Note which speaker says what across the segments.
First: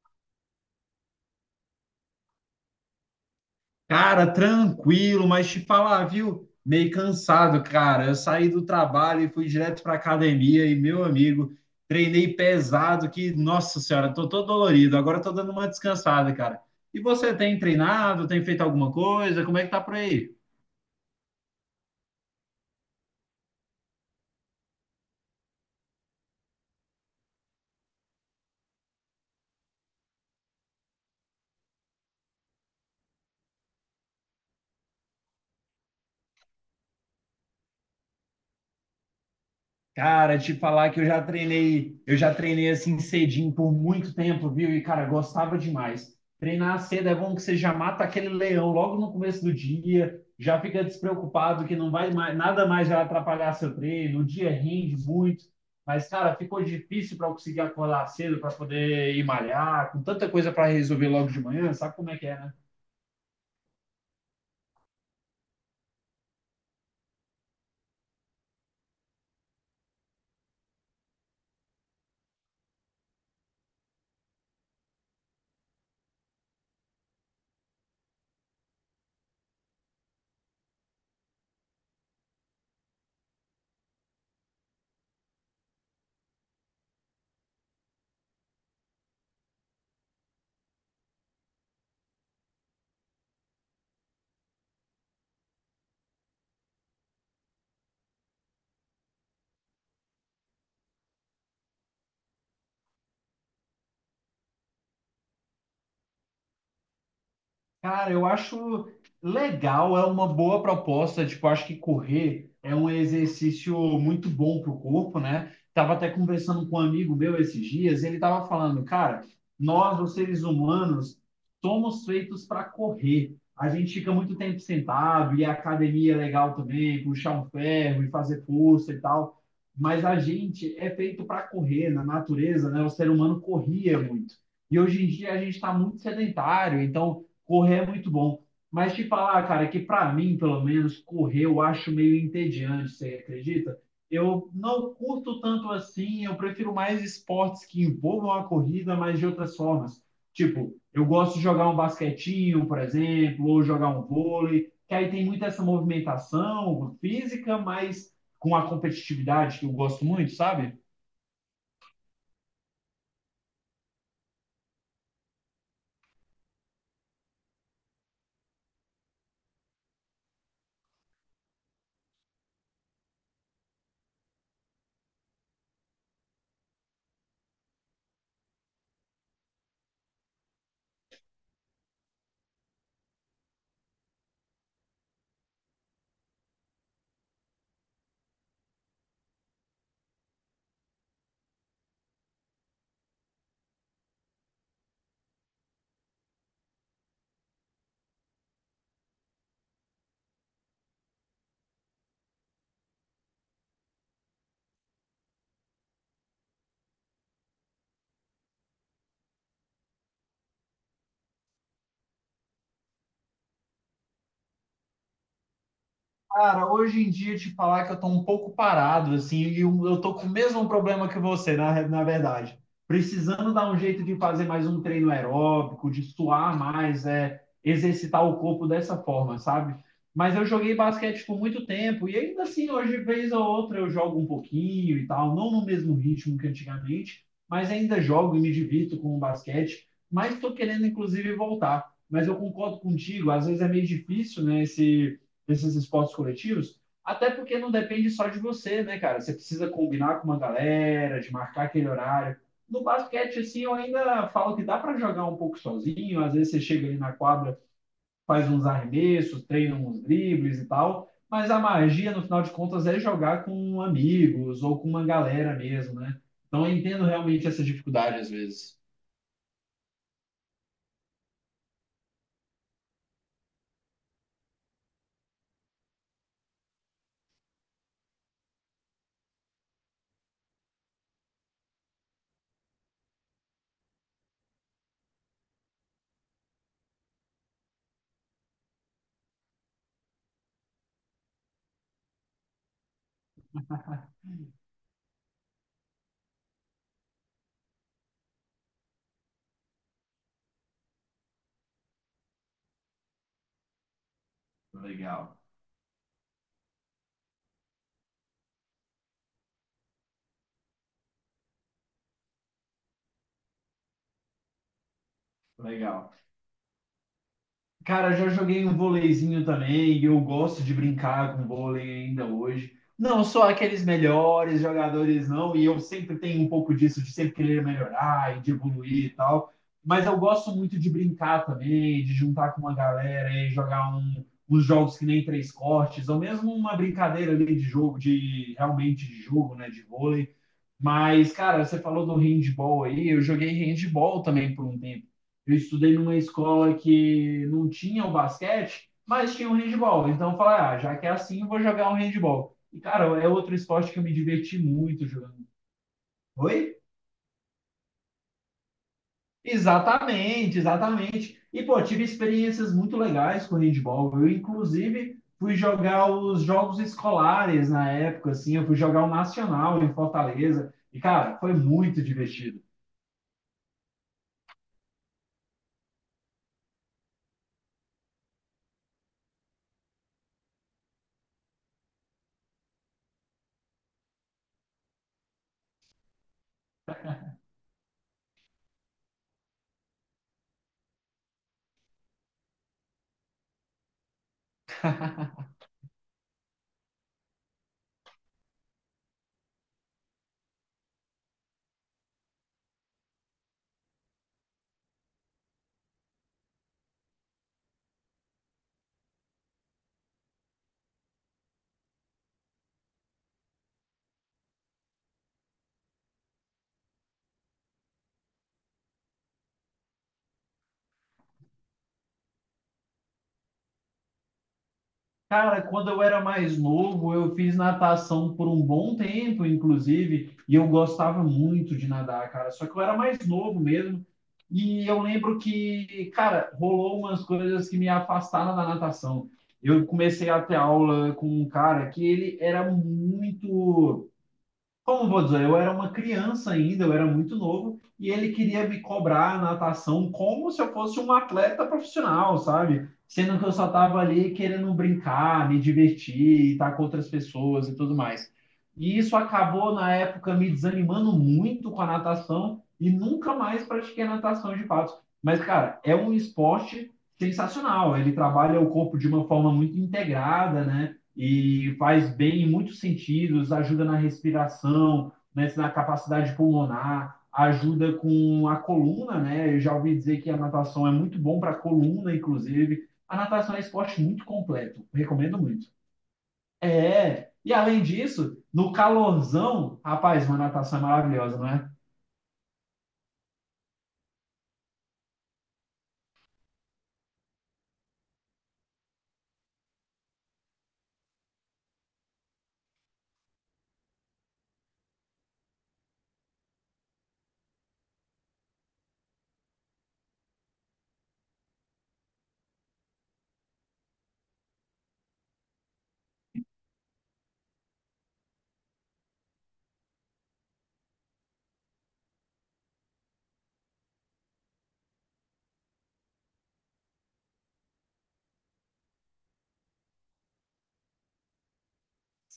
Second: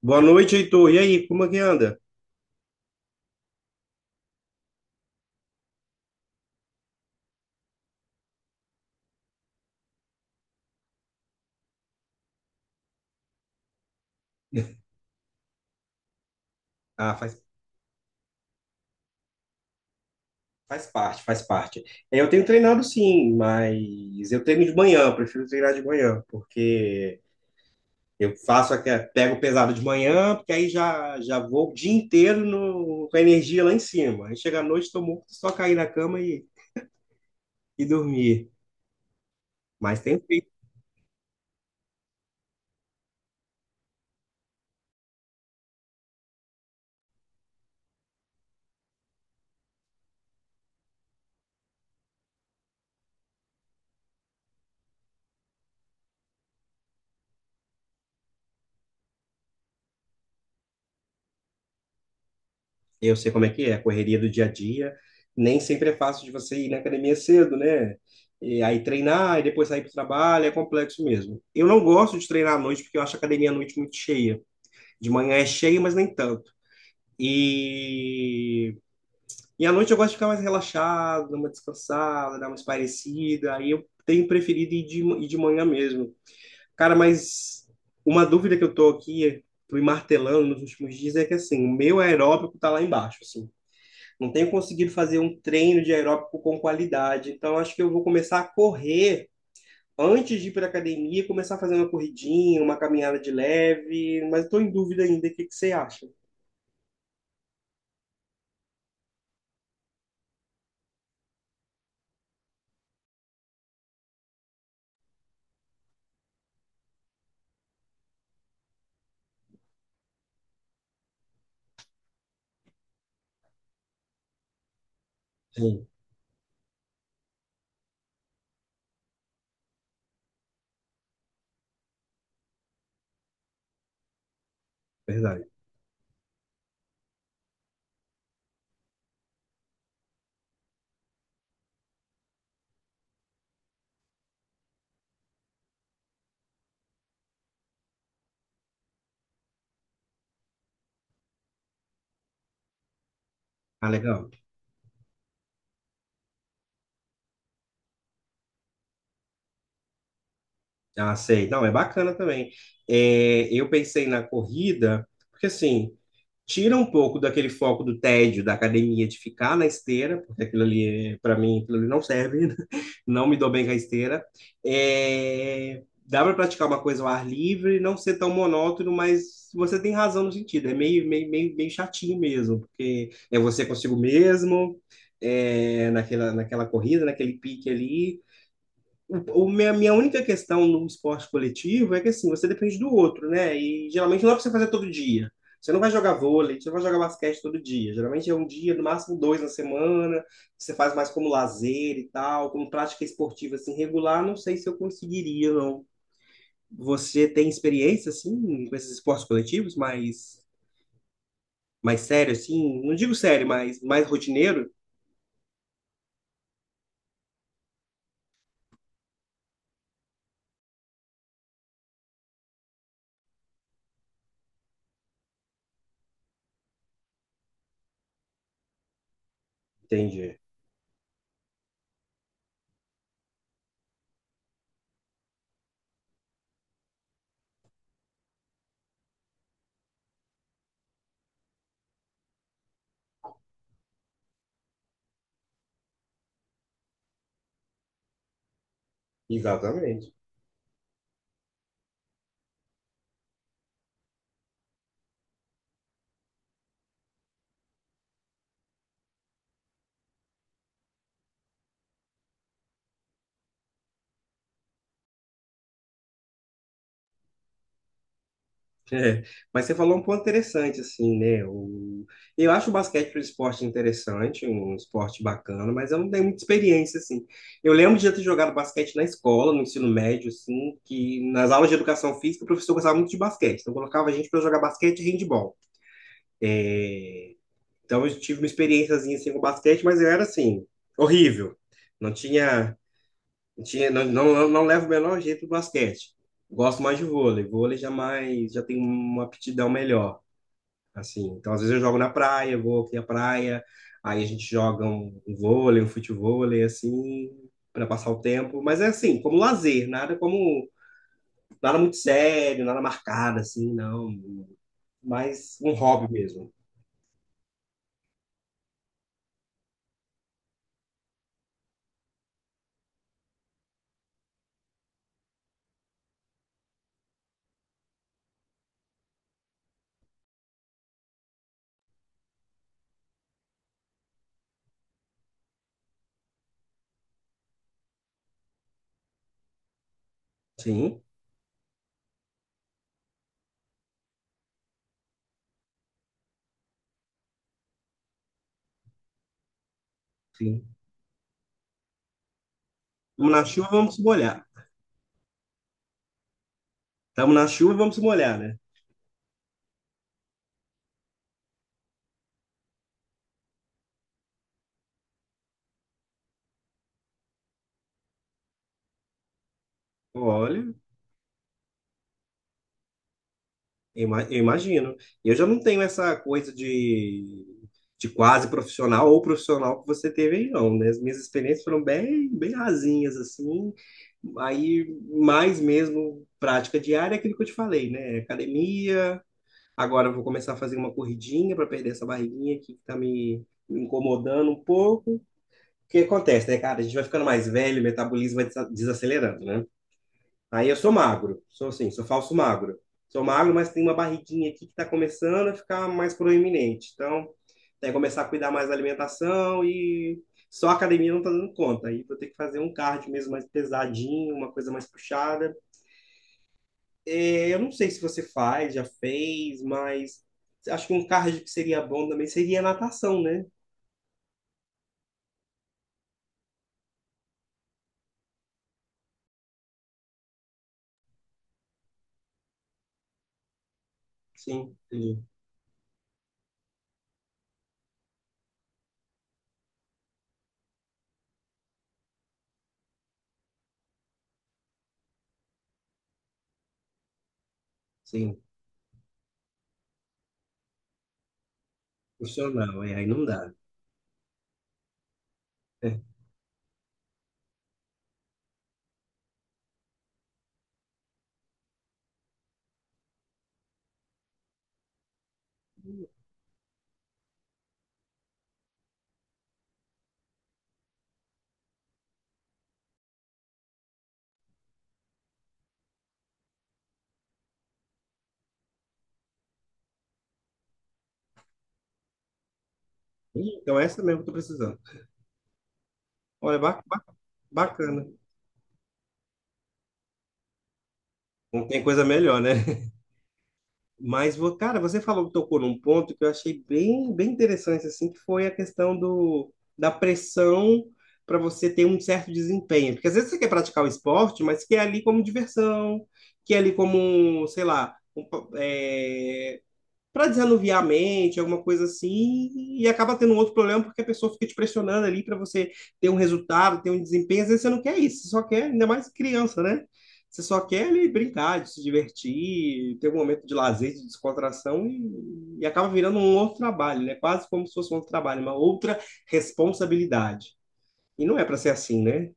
Speaker 1: Boa noite, Heitor. E aí, como é que anda?
Speaker 2: Cara, tranquilo, mas te falar, viu? Meio cansado, cara. Eu saí do trabalho e fui direto pra academia e, meu amigo, treinei pesado que, nossa senhora, tô todo dolorido. Agora tô dando uma descansada, cara. E
Speaker 1: Ah,
Speaker 2: você
Speaker 1: faz,
Speaker 2: tem treinado? Tem feito alguma coisa? Como é que tá por aí?
Speaker 1: faz parte, faz parte. É, eu tenho treinado sim, mas eu treino de manhã, eu prefiro treinar de manhã, porque eu faço aquele, pego pesado de manhã, porque aí já vou o dia inteiro com a energia lá em cima. Aí chega à noite, estou morto, só cair na cama e dormir. Mas tem
Speaker 2: Cara, te falar que eu já treinei assim cedinho por muito tempo, viu? E, cara, gostava demais. Treinar cedo é bom que você já mata aquele leão logo no começo do dia, já fica despreocupado que não vai mais, nada mais vai atrapalhar seu treino, o dia rende muito. Mas, cara, ficou difícil para eu conseguir acordar cedo para poder ir malhar, com tanta coisa para resolver logo de manhã, sabe como é que é, né?
Speaker 1: Eu sei como é que é, a correria do dia a dia. Nem sempre é fácil de você ir na academia cedo, né? E aí treinar e depois sair para o trabalho, é complexo mesmo. Eu não gosto de treinar à noite porque eu acho a academia à noite muito cheia. De manhã é cheia, mas nem tanto. E, e à noite eu gosto de ficar mais relaxado, dar uma descansada, dar uma espairecida. Aí eu tenho preferido ir de manhã mesmo. Cara, mas uma dúvida que eu tô aqui, fui martelando nos últimos dias, é que assim, o meu aeróbico tá lá embaixo, assim, não tenho conseguido fazer um treino de aeróbico com qualidade. Então, acho que eu vou começar a correr antes de ir para a academia, começar a fazer uma corridinha, uma caminhada de leve, mas estou em dúvida ainda. O que que você acha?
Speaker 2: Cara, eu acho legal, é uma boa proposta. Tipo, acho que correr é um exercício muito bom para o corpo, né? Tava até conversando com um amigo meu esses dias, ele tava falando, cara, nós, os seres humanos, somos feitos para correr. A gente fica muito tempo sentado, e a
Speaker 1: Sim,
Speaker 2: academia é legal também, puxar um ferro e fazer força e tal. Mas a gente é feito para correr na natureza, né? O ser humano corria muito. E hoje em dia a
Speaker 1: verdade.
Speaker 2: gente está muito sedentário, então correr é muito bom. Mas te falar, cara, que para mim, pelo menos, correr eu acho meio entediante, você acredita? Eu não curto tanto assim, eu prefiro mais esportes que envolvam a corrida, mas de outras formas. Tipo, eu gosto de jogar um basquetinho, por exemplo, ou jogar
Speaker 1: Ah,
Speaker 2: um
Speaker 1: legal.
Speaker 2: vôlei, que aí tem muito essa movimentação física, mas com a competitividade que eu gosto muito, sabe?
Speaker 1: Ah, sei. Não, é bacana também. É, eu pensei na corrida, porque assim, tira um pouco daquele foco do tédio da academia de ficar na esteira, porque aquilo ali, para mim, aquilo ali não serve, não me dou bem com a esteira. É, dá para praticar uma coisa ao ar livre, não ser tão monótono, mas você tem razão no sentido, é meio chatinho mesmo, porque é você consigo mesmo, é, naquela corrida, naquele pique ali. O minha única questão no esporte coletivo é que assim, você depende do outro, né? E geralmente não é pra você fazer todo dia. Você não vai jogar vôlei, você não vai jogar basquete todo dia. Geralmente é um dia, no máximo dois na semana que Você faz mais como lazer e tal, como prática esportiva assim regular. Não sei se eu conseguiria, não. Você tem experiência assim com esses esportes coletivos, mais sério assim? Não digo sério, mas mais rotineiro?
Speaker 2: Cara, hoje em dia te falar que eu tô um pouco parado, assim, e eu tô com o mesmo problema que você, na verdade. Precisando dar um jeito de fazer mais um treino aeróbico, de suar mais, é, exercitar o corpo dessa forma, sabe? Mas
Speaker 1: Entendi.
Speaker 2: eu joguei basquete por muito tempo, e ainda assim, hoje, vez ou outra, eu jogo um pouquinho e tal, não no mesmo ritmo que antigamente, mas ainda jogo e me divirto com o basquete, mas tô querendo, inclusive, voltar. Mas eu concordo contigo, às vezes é meio difícil, né, esse desses esportes coletivos, até porque não depende só de você, né, cara? Você precisa
Speaker 1: Exatamente.
Speaker 2: combinar com uma galera, de marcar aquele horário. No basquete, assim, eu ainda falo que dá para jogar um pouco sozinho. Às vezes você chega ali na quadra, faz uns arremessos, treina uns dribles e tal. Mas a magia, no final de contas, é jogar com amigos ou com uma galera mesmo, né? Então eu entendo realmente essa dificuldade às vezes.
Speaker 1: É, mas você falou um ponto interessante, assim, né? Eu acho o basquete um esporte interessante, um esporte bacana, mas eu não tenho muita experiência, assim. Eu lembro de já ter jogado basquete na escola, no ensino médio, assim, que nas aulas de educação física o professor gostava muito de basquete, então colocava a gente para jogar basquete e handebol. Então eu tive uma experiênciazinha, assim, com basquete, mas eu era, assim, horrível. Não tinha, não tinha, não, não, não não levo o menor jeito do basquete. Gosto mais de vôlei, vôlei já mais, já tem uma aptidão melhor assim. Então, às vezes eu jogo na praia, vou aqui à praia, aí a gente joga um
Speaker 2: Legal,
Speaker 1: vôlei, um futevôlei, assim, para passar o tempo. Mas é assim, como lazer, nada muito sério, nada marcado, assim, não. Mas um hobby
Speaker 2: legal.
Speaker 1: mesmo.
Speaker 2: Cara, já joguei um vôleizinho também, e eu gosto de brincar com vôlei ainda hoje. Não sou aqueles melhores jogadores, não, e eu sempre tenho um pouco disso, de sempre querer melhorar e de evoluir e tal. Mas eu gosto muito de brincar também, de juntar com uma galera e jogar uns jogos que nem três cortes, ou mesmo uma brincadeira ali de jogo, de realmente de jogo, né, de vôlei.
Speaker 1: Sim,
Speaker 2: Mas, cara, você falou do handball aí, eu joguei handball também por um tempo. Eu estudei numa escola que não tinha o basquete, mas tinha o handball. Então eu falei,
Speaker 1: sim.
Speaker 2: ah, já que é assim, eu vou jogar um handball. E, cara, é
Speaker 1: Estamos na
Speaker 2: outro
Speaker 1: chuva,
Speaker 2: esporte
Speaker 1: vamos
Speaker 2: que
Speaker 1: se
Speaker 2: eu me
Speaker 1: molhar.
Speaker 2: diverti muito jogando. Oi?
Speaker 1: Estamos na chuva, vamos se molhar, né?
Speaker 2: Exatamente, exatamente. E, pô, tive experiências muito legais com handball. Eu, inclusive, fui jogar os jogos escolares na época, assim, eu fui jogar o Nacional em
Speaker 1: Olha,
Speaker 2: Fortaleza. E, cara, foi muito divertido.
Speaker 1: Eu imagino. Eu já não tenho essa coisa de quase profissional ou profissional que você teve aí, não, né? As minhas experiências foram bem, bem rasinhas, assim. Aí, mais mesmo, prática diária é aquilo que eu te falei, né? Academia. Agora eu vou começar a fazer uma corridinha para perder essa barriguinha aqui que tá me incomodando um pouco. O que acontece, né, cara? A gente vai ficando mais velho, o metabolismo vai desacelerando, né? Aí eu sou magro, sou assim, sou falso magro. Sou magro, mas tem uma barriguinha aqui que está começando a ficar mais proeminente. Então, tem que começar a cuidar mais da alimentação e só a academia não está dando conta. Aí vou ter que fazer um cardio mesmo mais pesadinho, uma coisa mais puxada. É, eu não sei se você faz, já fez, mas acho que um cardio que seria bom também seria natação, né?
Speaker 2: Cara, quando eu era mais novo, eu fiz natação por um bom tempo, inclusive, e eu gostava muito de nadar, cara. Só que eu era mais novo mesmo,
Speaker 1: Sim,
Speaker 2: e eu
Speaker 1: sim,
Speaker 2: lembro que, cara, rolou umas coisas que me afastaram da natação. Eu comecei a ter aula com um cara que ele era muito, como vou dizer, eu era uma criança ainda, eu era muito novo, e ele
Speaker 1: sim.
Speaker 2: queria me cobrar a natação como se eu fosse um atleta profissional,
Speaker 1: Profissional,
Speaker 2: sabe?
Speaker 1: é, aí não
Speaker 2: Sendo que
Speaker 1: dá.
Speaker 2: eu só estava ali querendo brincar, me
Speaker 1: É.
Speaker 2: divertir, estar com outras pessoas e tudo mais. E isso acabou, na época, me desanimando muito com a natação e nunca mais pratiquei natação de fato. Mas, cara, é um esporte sensacional. Ele trabalha o corpo de uma forma muito integrada, né? E faz bem em muitos sentidos, ajuda na respiração, né, na capacidade pulmonar, ajuda com a coluna, né? Eu já ouvi dizer que a natação é muito bom para a coluna, inclusive. A natação
Speaker 1: Ih,
Speaker 2: é um
Speaker 1: então,
Speaker 2: esporte
Speaker 1: essa mesmo que
Speaker 2: muito
Speaker 1: eu tô precisando.
Speaker 2: completo, recomendo muito.
Speaker 1: Olha,
Speaker 2: É, e além
Speaker 1: bacana.
Speaker 2: disso, no calorzão, rapaz, uma natação é maravilhosa, não
Speaker 1: Não
Speaker 2: é?
Speaker 1: tem coisa melhor, né? Mas, cara, você falou, tocou num ponto que eu achei bem, bem interessante, assim, que foi a questão da pressão para você ter um certo desempenho. Porque às vezes você quer praticar o esporte, mas quer ali como diversão, quer ali como, sei lá, um, para desanuviar a mente, alguma coisa assim, e acaba tendo um outro problema porque a pessoa fica te pressionando ali para você ter um resultado, ter um desempenho. Às vezes você não quer isso, você só quer, ainda mais criança, né? Você só quer ali brincar, de se divertir, ter um momento de lazer, de descontração e acaba virando um outro trabalho, né? Quase como se fosse um outro trabalho, uma outra responsabilidade. E não é para ser assim, né?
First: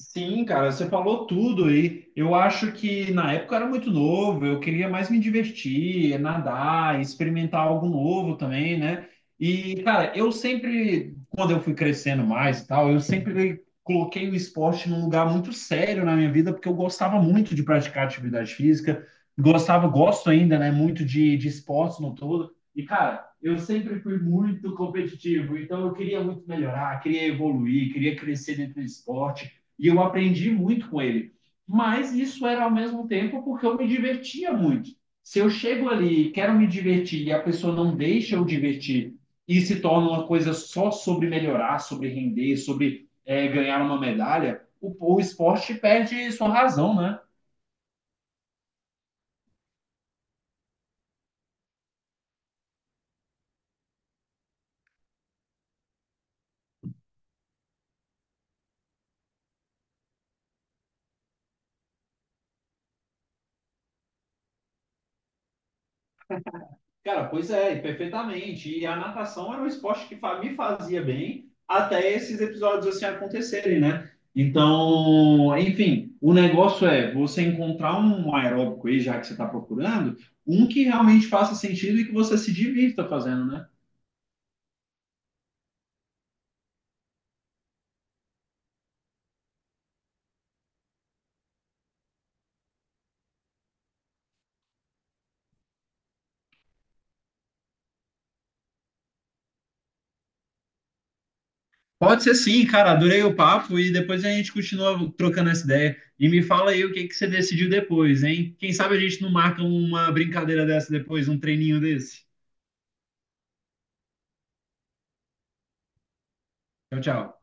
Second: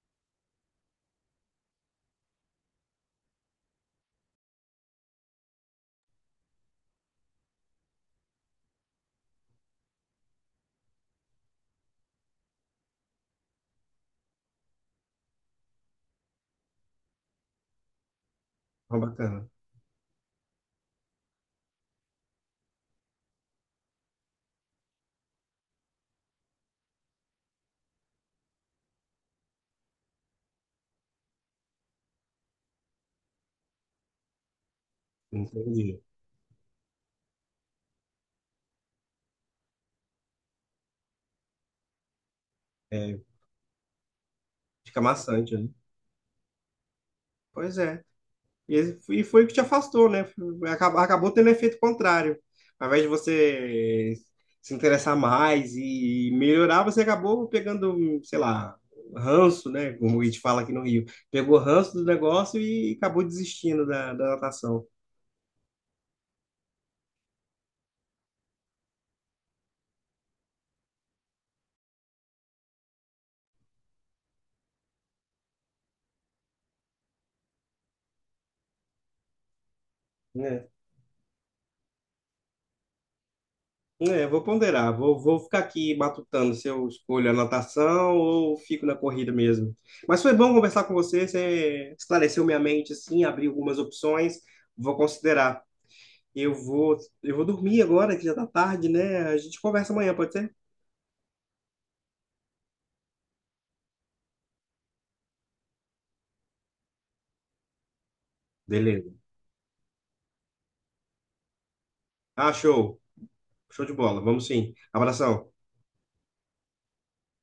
Speaker 2: Sim, cara, você falou tudo aí. Eu acho que na época eu era muito novo, eu queria mais me divertir, nadar, experimentar algo novo também, né? E, cara, eu sempre, quando eu fui crescendo mais e tal, eu sempre coloquei o esporte num lugar muito sério na minha vida, porque eu gostava muito de praticar atividade
Speaker 1: Uma
Speaker 2: física,
Speaker 1: bacana.
Speaker 2: gostava, gosto ainda, né, muito de esportes no todo. E, cara, eu sempre fui muito competitivo, então eu queria muito melhorar, queria evoluir, queria crescer dentro do esporte. E eu aprendi muito com ele. Mas isso era ao mesmo tempo porque eu me divertia muito. Se eu chego
Speaker 1: Entendi.
Speaker 2: ali e quero me divertir e a pessoa não deixa eu divertir e se torna uma coisa só sobre melhorar, sobre render, sobre
Speaker 1: É,
Speaker 2: é, ganhar uma medalha, o,
Speaker 1: fica
Speaker 2: o
Speaker 1: maçante, né?
Speaker 2: esporte perde sua razão, né?
Speaker 1: Pois é. E foi o que te afastou, né? Acabou tendo efeito contrário. Ao invés de você se interessar mais e melhorar, você acabou pegando, sei lá, ranço, né? Como a gente fala aqui no Rio. Pegou ranço do negócio e acabou desistindo da natação.
Speaker 2: Cara, pois é, e perfeitamente. E a natação era um esporte que me fazia bem até esses episódios assim acontecerem, né? Então, enfim, o negócio é você encontrar um aeróbico aí, já que você está procurando, um
Speaker 1: Né?
Speaker 2: que realmente faça sentido e que você se divirta fazendo, né?
Speaker 1: É, vou ponderar, vou ficar aqui matutando se eu escolho a natação ou fico na corrida mesmo. Mas foi bom conversar com você, você esclareceu minha mente, assim, abriu algumas opções, vou considerar. Eu vou, eu vou dormir agora, que já tá tarde, né? A gente conversa amanhã, pode ser?
Speaker 2: Pode ser sim, cara. Adorei o papo e depois a gente continua trocando essa ideia. E me fala aí o que que você decidiu depois, hein? Quem sabe a
Speaker 1: Beleza.
Speaker 2: gente não marca uma brincadeira dessa depois, um treininho desse.
Speaker 1: Ah, show. Show de bola. Vamos sim. Abração.
Speaker 2: Tchau, tchau.